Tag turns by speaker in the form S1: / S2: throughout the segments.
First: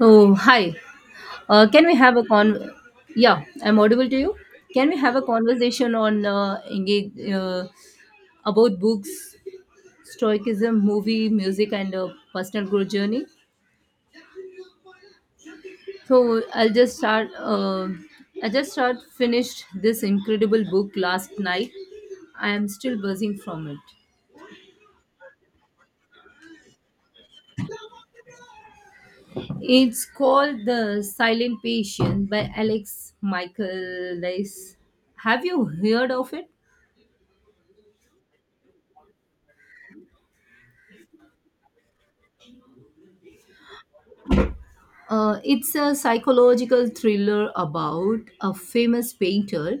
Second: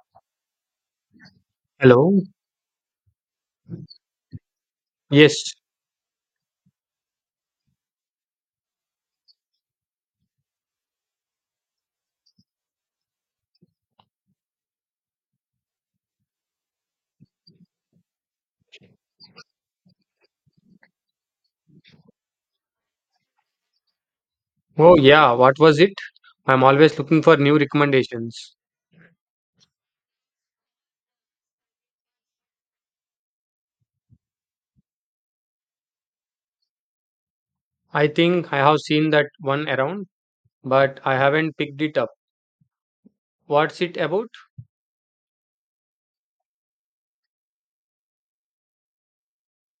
S1: Oh, hi. Can we have
S2: Hello.
S1: a con? Yeah, I'm audible to you. Can we have a
S2: Yes.
S1: conversation on engage about books, stoicism, movie, music, and personal growth journey? So I'll just start. I just start finished this incredible book last night. I am still buzzing from it.
S2: Oh, yeah. What was it? I'm always looking for new recommendations.
S1: It's called The Silent Patient by Alex Michael. Have you heard of it?
S2: I think I have seen that one around, but I haven't picked it up. What's it about?
S1: It's a psychological thriller about a famous painter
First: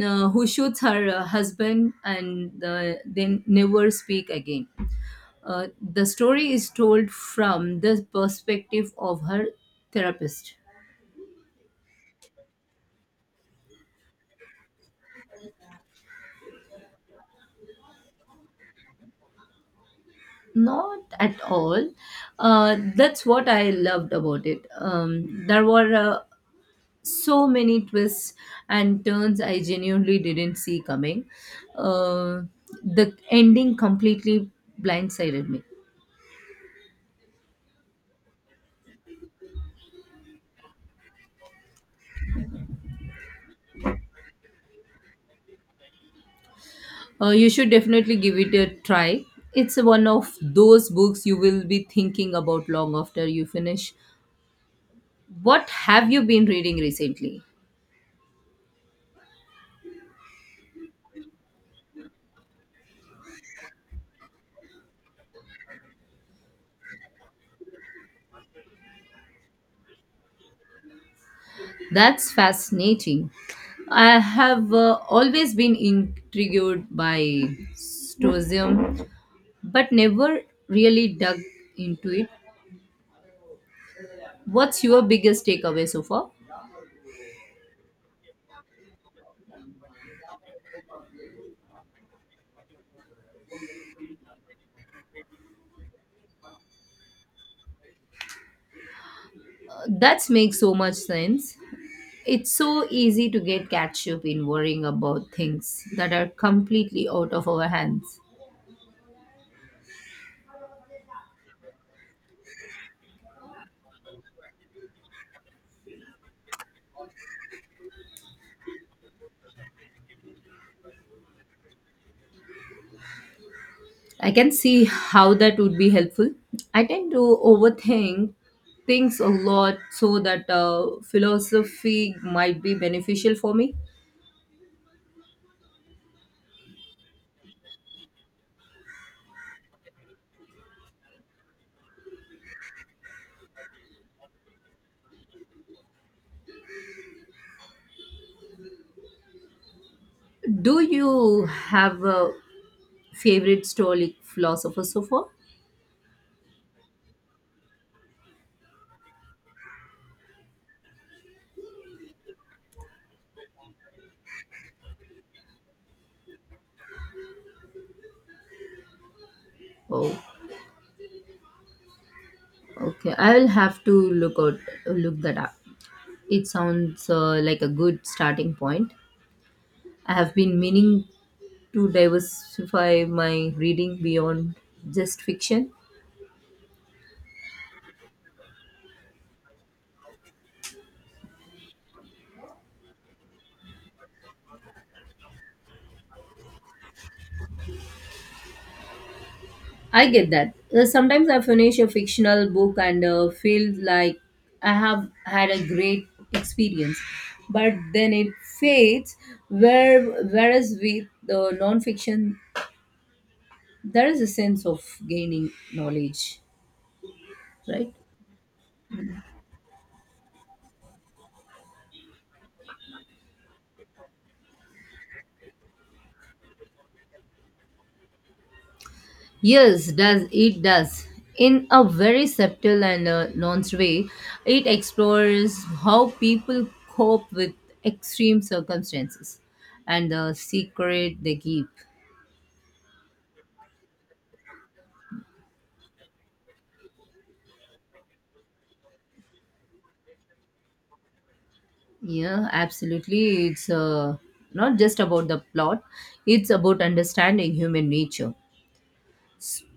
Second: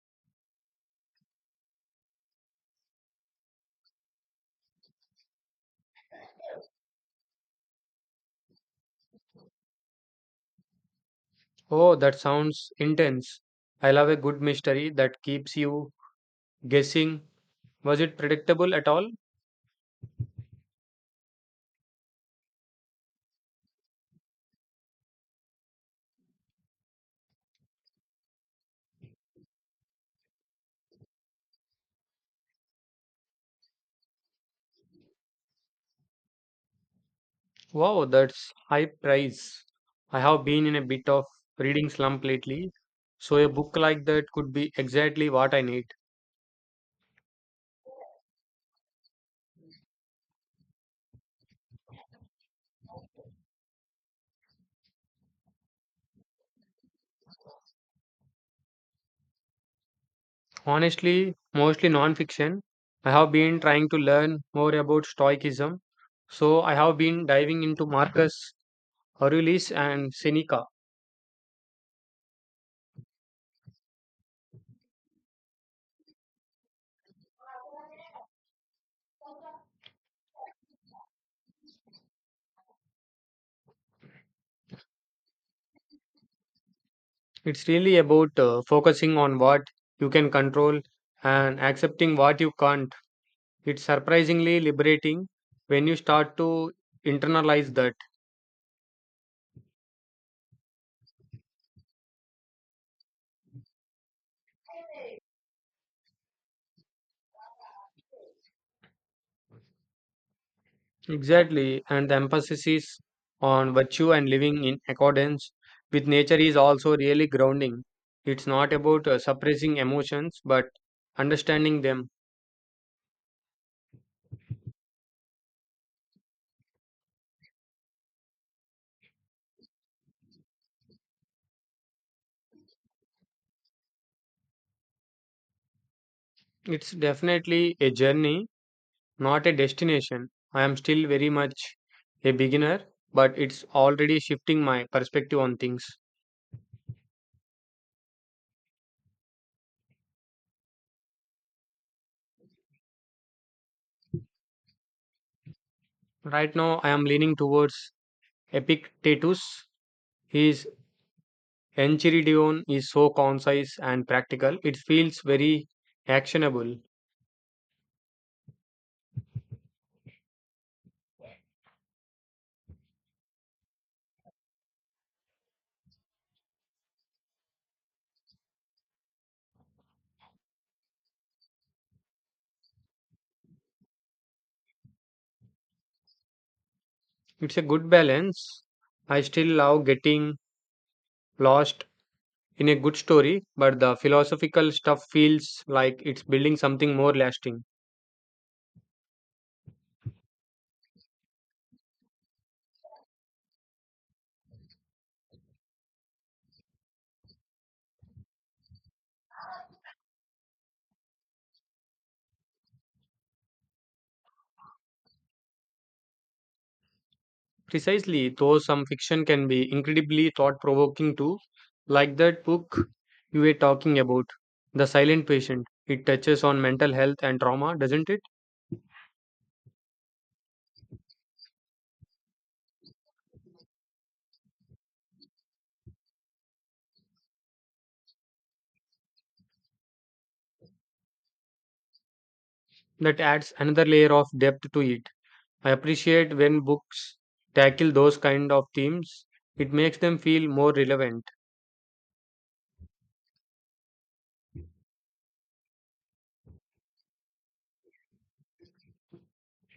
S1: who shoots her husband and then never speak again. The story is told from the perspective of her therapist.
S2: Oh, that sounds intense. I love a good mystery that keeps you guessing. Was it predictable at all?
S1: Not at all. That's what I loved about it. There were so many twists and turns I genuinely didn't see coming. Uh, the ending completely blindsided me.
S2: Wow, that's high price. I have been in a bit of reading slump lately, so a book like that could be exactly what I need.
S1: You should definitely give it a try. It's one of those books you will be thinking about long after you finish. What have you been reading recently?
S2: Honestly, mostly non-fiction. I have been trying to learn more about Stoicism, so I have been diving into Marcus Aurelius and Seneca.
S1: That's fascinating. I have always been intrigued by stoicism, but never really dug into it. What's your biggest takeaway so far?
S2: It's really about focusing on what you can control and accepting what you can't. It's surprisingly liberating when you start to internalize that.
S1: That makes so much sense. It's so easy to get catch up in worrying about things that are completely out of our hands.
S2: Exactly, and the emphasis is on virtue and living in accordance with nature is also really grounding. It's not about suppressing emotions but understanding them.
S1: I can see how that would be helpful. I tend to overthink things a lot, so that philosophy might be beneficial for me.
S2: It's definitely a journey, not a destination. I am still very much a beginner, but it's already shifting my perspective on things.
S1: Do you have a favorite stoic philosopher so far?
S2: Right now, I am leaning towards Epictetus. His Enchiridion is so concise and practical, it feels very actionable.
S1: Oh, okay. I will have to look that up. It sounds like a good starting point. I have been meaning to diversify my reading beyond just fiction.
S2: It's a good balance. I still love getting lost in a good story, but the philosophical stuff feels like it's building something more lasting.
S1: I get that. Sometimes I finish a fictional book and feel like I have had a great experience, but then it fades. Whereas with the non-fiction, there is a sense of gaining knowledge, right?
S2: Precisely, though some fiction can be incredibly thought provoking too, like that book you were talking about, The Silent Patient. It touches on mental health and trauma, doesn't it?
S1: Yes, does. In a very subtle and nuanced way, it explores how people cope with extreme circumstances and the secret they keep.
S2: That adds another layer of depth to it. I appreciate when books tackle those kind of themes, it makes them feel more relevant.
S1: Yeah, absolutely. It's not just about the plot, it's about understanding human nature.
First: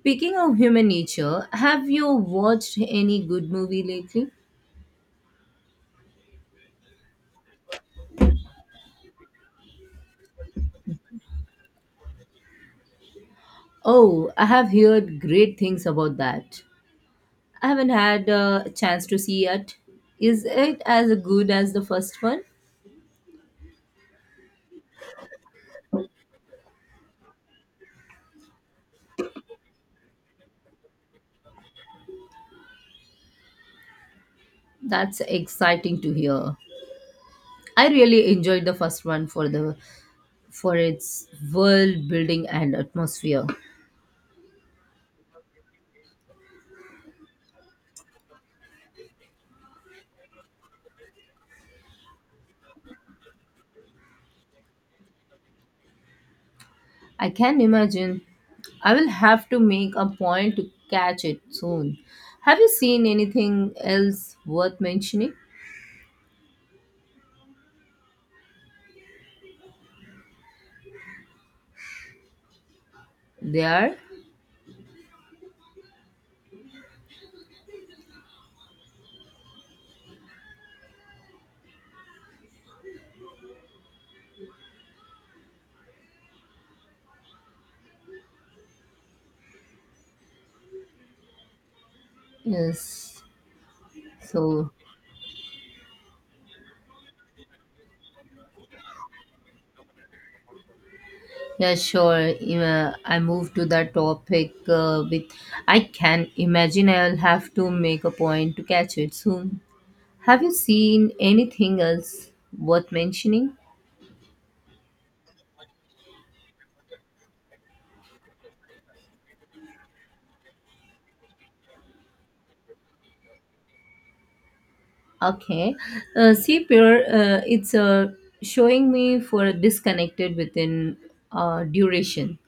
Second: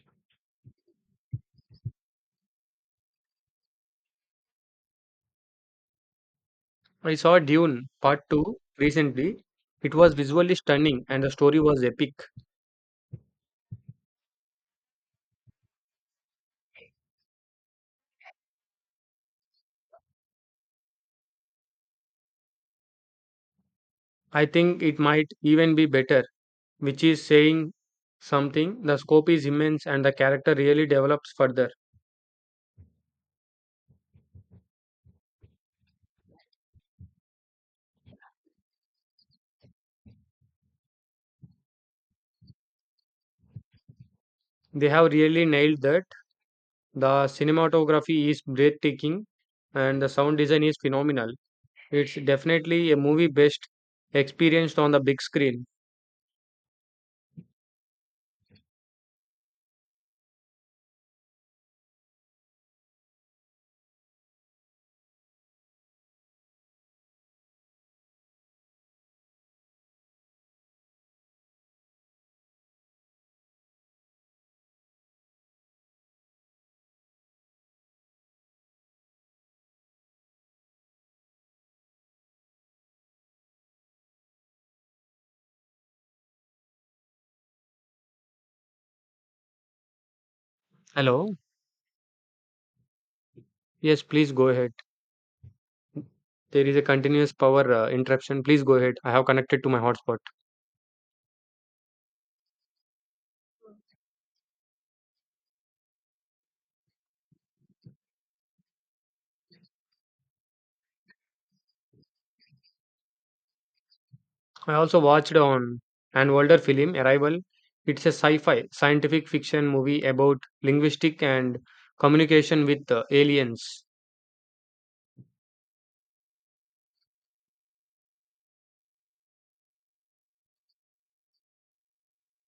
S1: Speaking of human nature, have you watched any good movie lately?
S2: I saw Dune Part 2 recently. It was visually stunning and the story was epic.
S1: Oh, I have heard great things about that. I haven't had a chance to see yet. Is it as good as the first one?
S2: I think it might even be better, which is saying something. The scope is immense and the character really develops further.
S1: That's exciting to hear. I really enjoyed the first one for its world building and atmosphere.
S2: They have really nailed that. The cinematography is breathtaking and the sound design is phenomenal. It's definitely a movie best experienced on the big screen.
S1: I can imagine. I will have to make a point to catch it soon. Have you seen anything else worth mentioning? There
S2: Hello?
S1: is
S2: Yes, please go
S1: so
S2: ahead. There is a continuous power interruption. Please go ahead. I have connected to my hotspot.
S1: Yeah, sure. I move to that topic with I can imagine I'll have to make a point to catch it soon. Have you seen anything else worth mentioning?
S2: I also watched on an older film, Arrival. It's a sci-fi scientific fiction movie about linguistic and communication with aliens.
S1: Okay. See, Pierre, it's showing me for disconnected within duration.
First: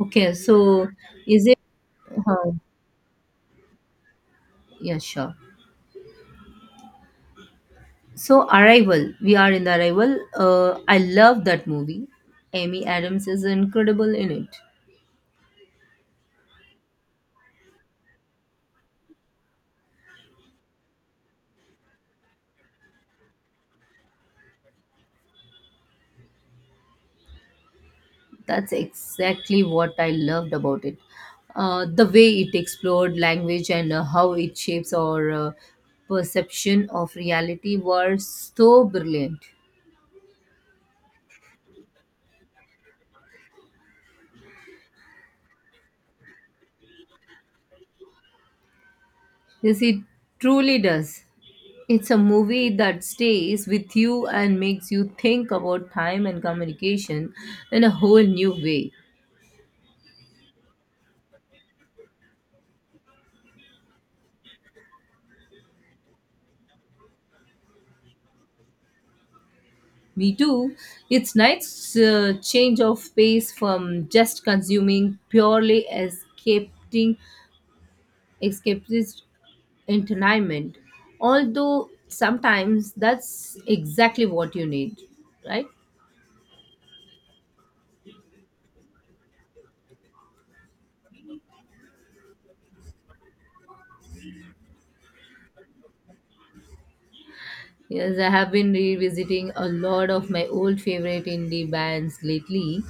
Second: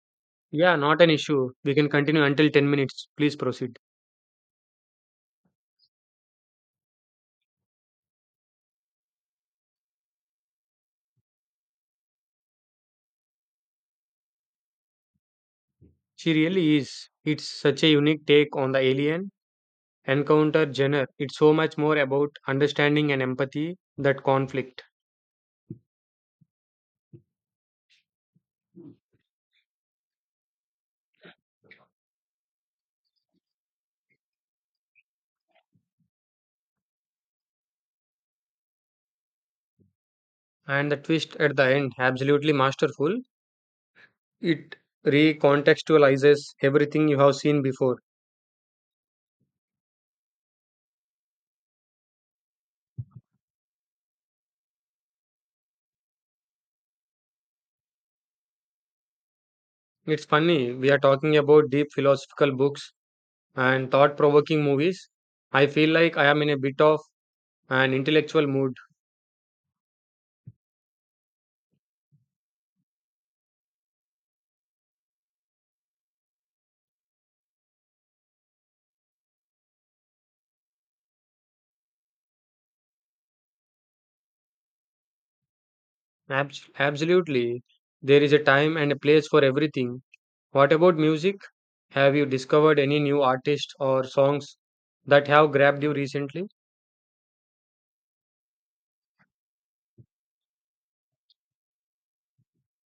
S1: Okay,
S2: Yeah,
S1: so
S2: not an
S1: is
S2: issue.
S1: it?
S2: We can continue until
S1: Uh,
S2: 10 minutes. Please proceed.
S1: yeah, sure. So, Arrival, we are in the Arrival. I love that movie. Amy Adams is incredible in it.
S2: She really is. It's such a unique take on the alien encounter genre. It's so much more about understanding and empathy that conflict.
S1: That's exactly what I loved about it. The way it explored language and how it shapes our perception of reality were so brilliant.
S2: And the twist at the end, absolutely masterful. It recontextualizes everything you have seen before.
S1: Yes, it truly does. It's a movie that stays with you and makes you think about time and communication in a whole new way.
S2: It's funny, we are talking about deep philosophical books and thought provoking movies. I feel like I am in a bit of an intellectual mood.
S1: Me too. It's nice change of pace from just consuming purely escaping escapist entertainment, although sometimes that's exactly what you need, right?
S2: Absolutely. There is a time and a place for everything. What about music? Have you discovered any new artists or songs that have grabbed you recently?
S1: Yes, I have been revisiting a lot of my old favorite indie bands lately.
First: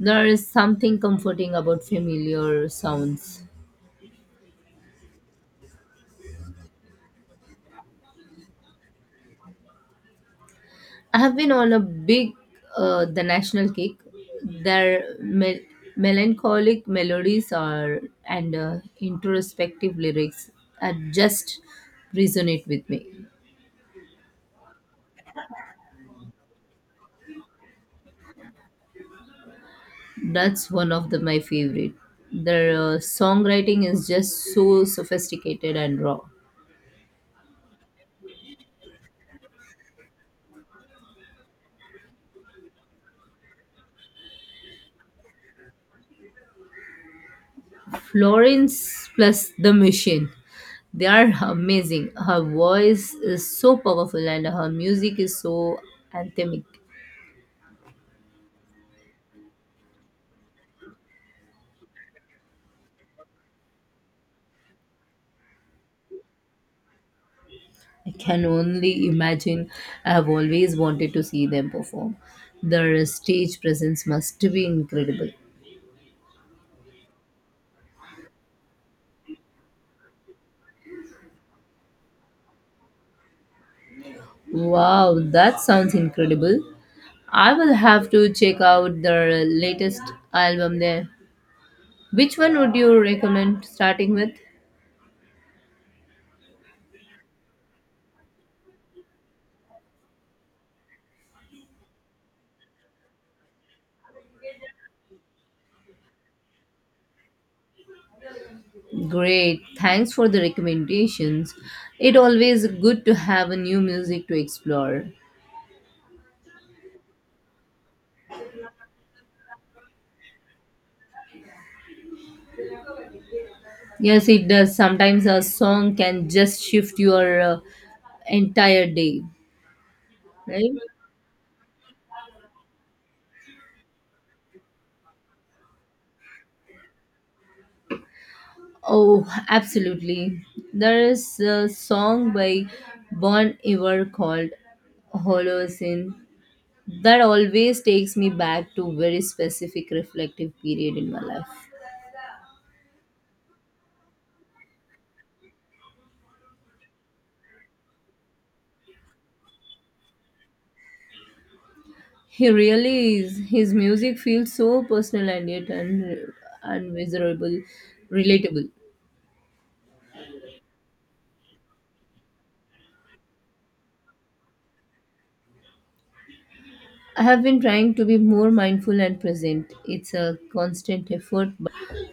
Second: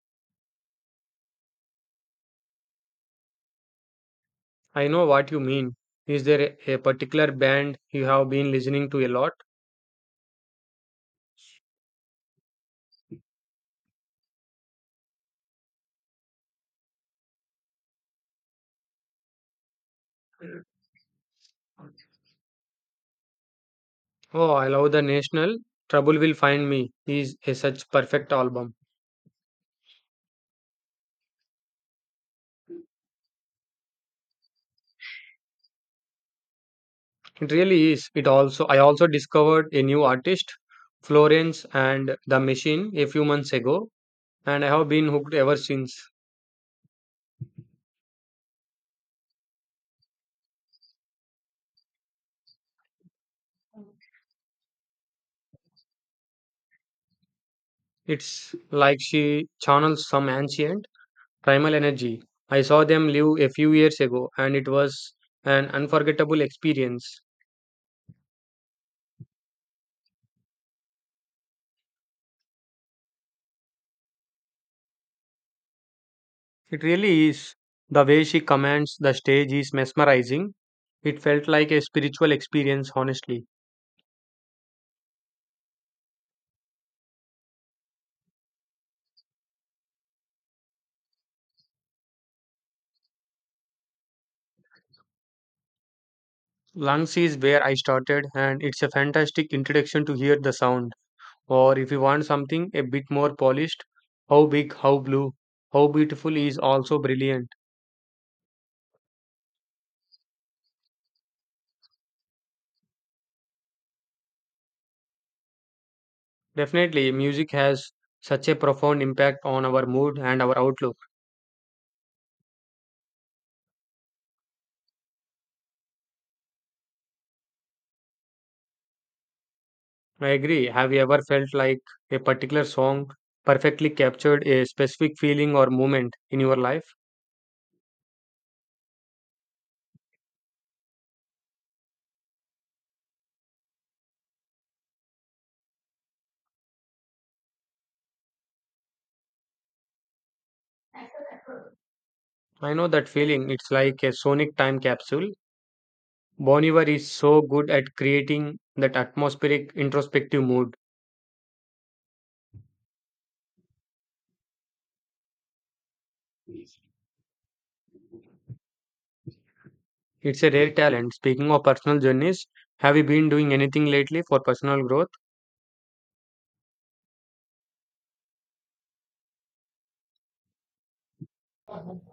S1: There is something comforting about familiar sounds.
S2: I know what you mean. Is there a particular band you have been listening to a lot?
S1: I have been on a big The National kick. Their melancholic melodies are and introspective lyrics are just resonate with me.
S2: Oh, I love The National. Trouble Will Find Me is a such perfect album.
S1: That's one of my favorite. Their songwriting is just so sophisticated and raw.
S2: It really is. It also I also discovered a new artist, Florence and the Machine, a few months ago, and I have been hooked ever since.
S1: Florence plus the Machine. They are amazing. Her voice is so powerful and her music is so anthemic.
S2: It's like she channels some ancient primal energy. I saw them live a few years ago, and it was an unforgettable experience.
S1: I can only imagine. I have always wanted to see them perform. Their stage presence must be incredible.
S2: It really is. The way she commands the stage is mesmerizing. It felt like a spiritual experience, honestly.
S1: Wow, that sounds incredible. I will have to check out their latest album there. Which one would you recommend starting with?
S2: Lungs is where I started, and it's a fantastic introduction to hear the sound. Or if you want something a bit more polished, how big, how blue, how beautiful is also brilliant.
S1: Great, thanks for the recommendations. It always good to have a new music to explore.
S2: Definitely, music has such a profound impact on our mood and our outlook.
S1: Yes, it does. Sometimes a song can just shift your entire day,
S2: I agree.
S1: right?
S2: Have you ever felt like a particular song perfectly captured a specific feeling or moment in your life?
S1: Oh, absolutely. There is a song by Bon Iver called Holocene that always takes me back to very specific reflective period in my life.
S2: I know that feeling. It's like a sonic time capsule. Bon Iver is so good at creating that atmospheric introspective mood.
S1: He really is. His music feels so personal and yet unmeasurable, relatable.
S2: It's a rare talent. Speaking of personal journeys, have you been doing anything lately for personal growth?
S1: I have been trying to be more mindful and present. It's a constant effort. But...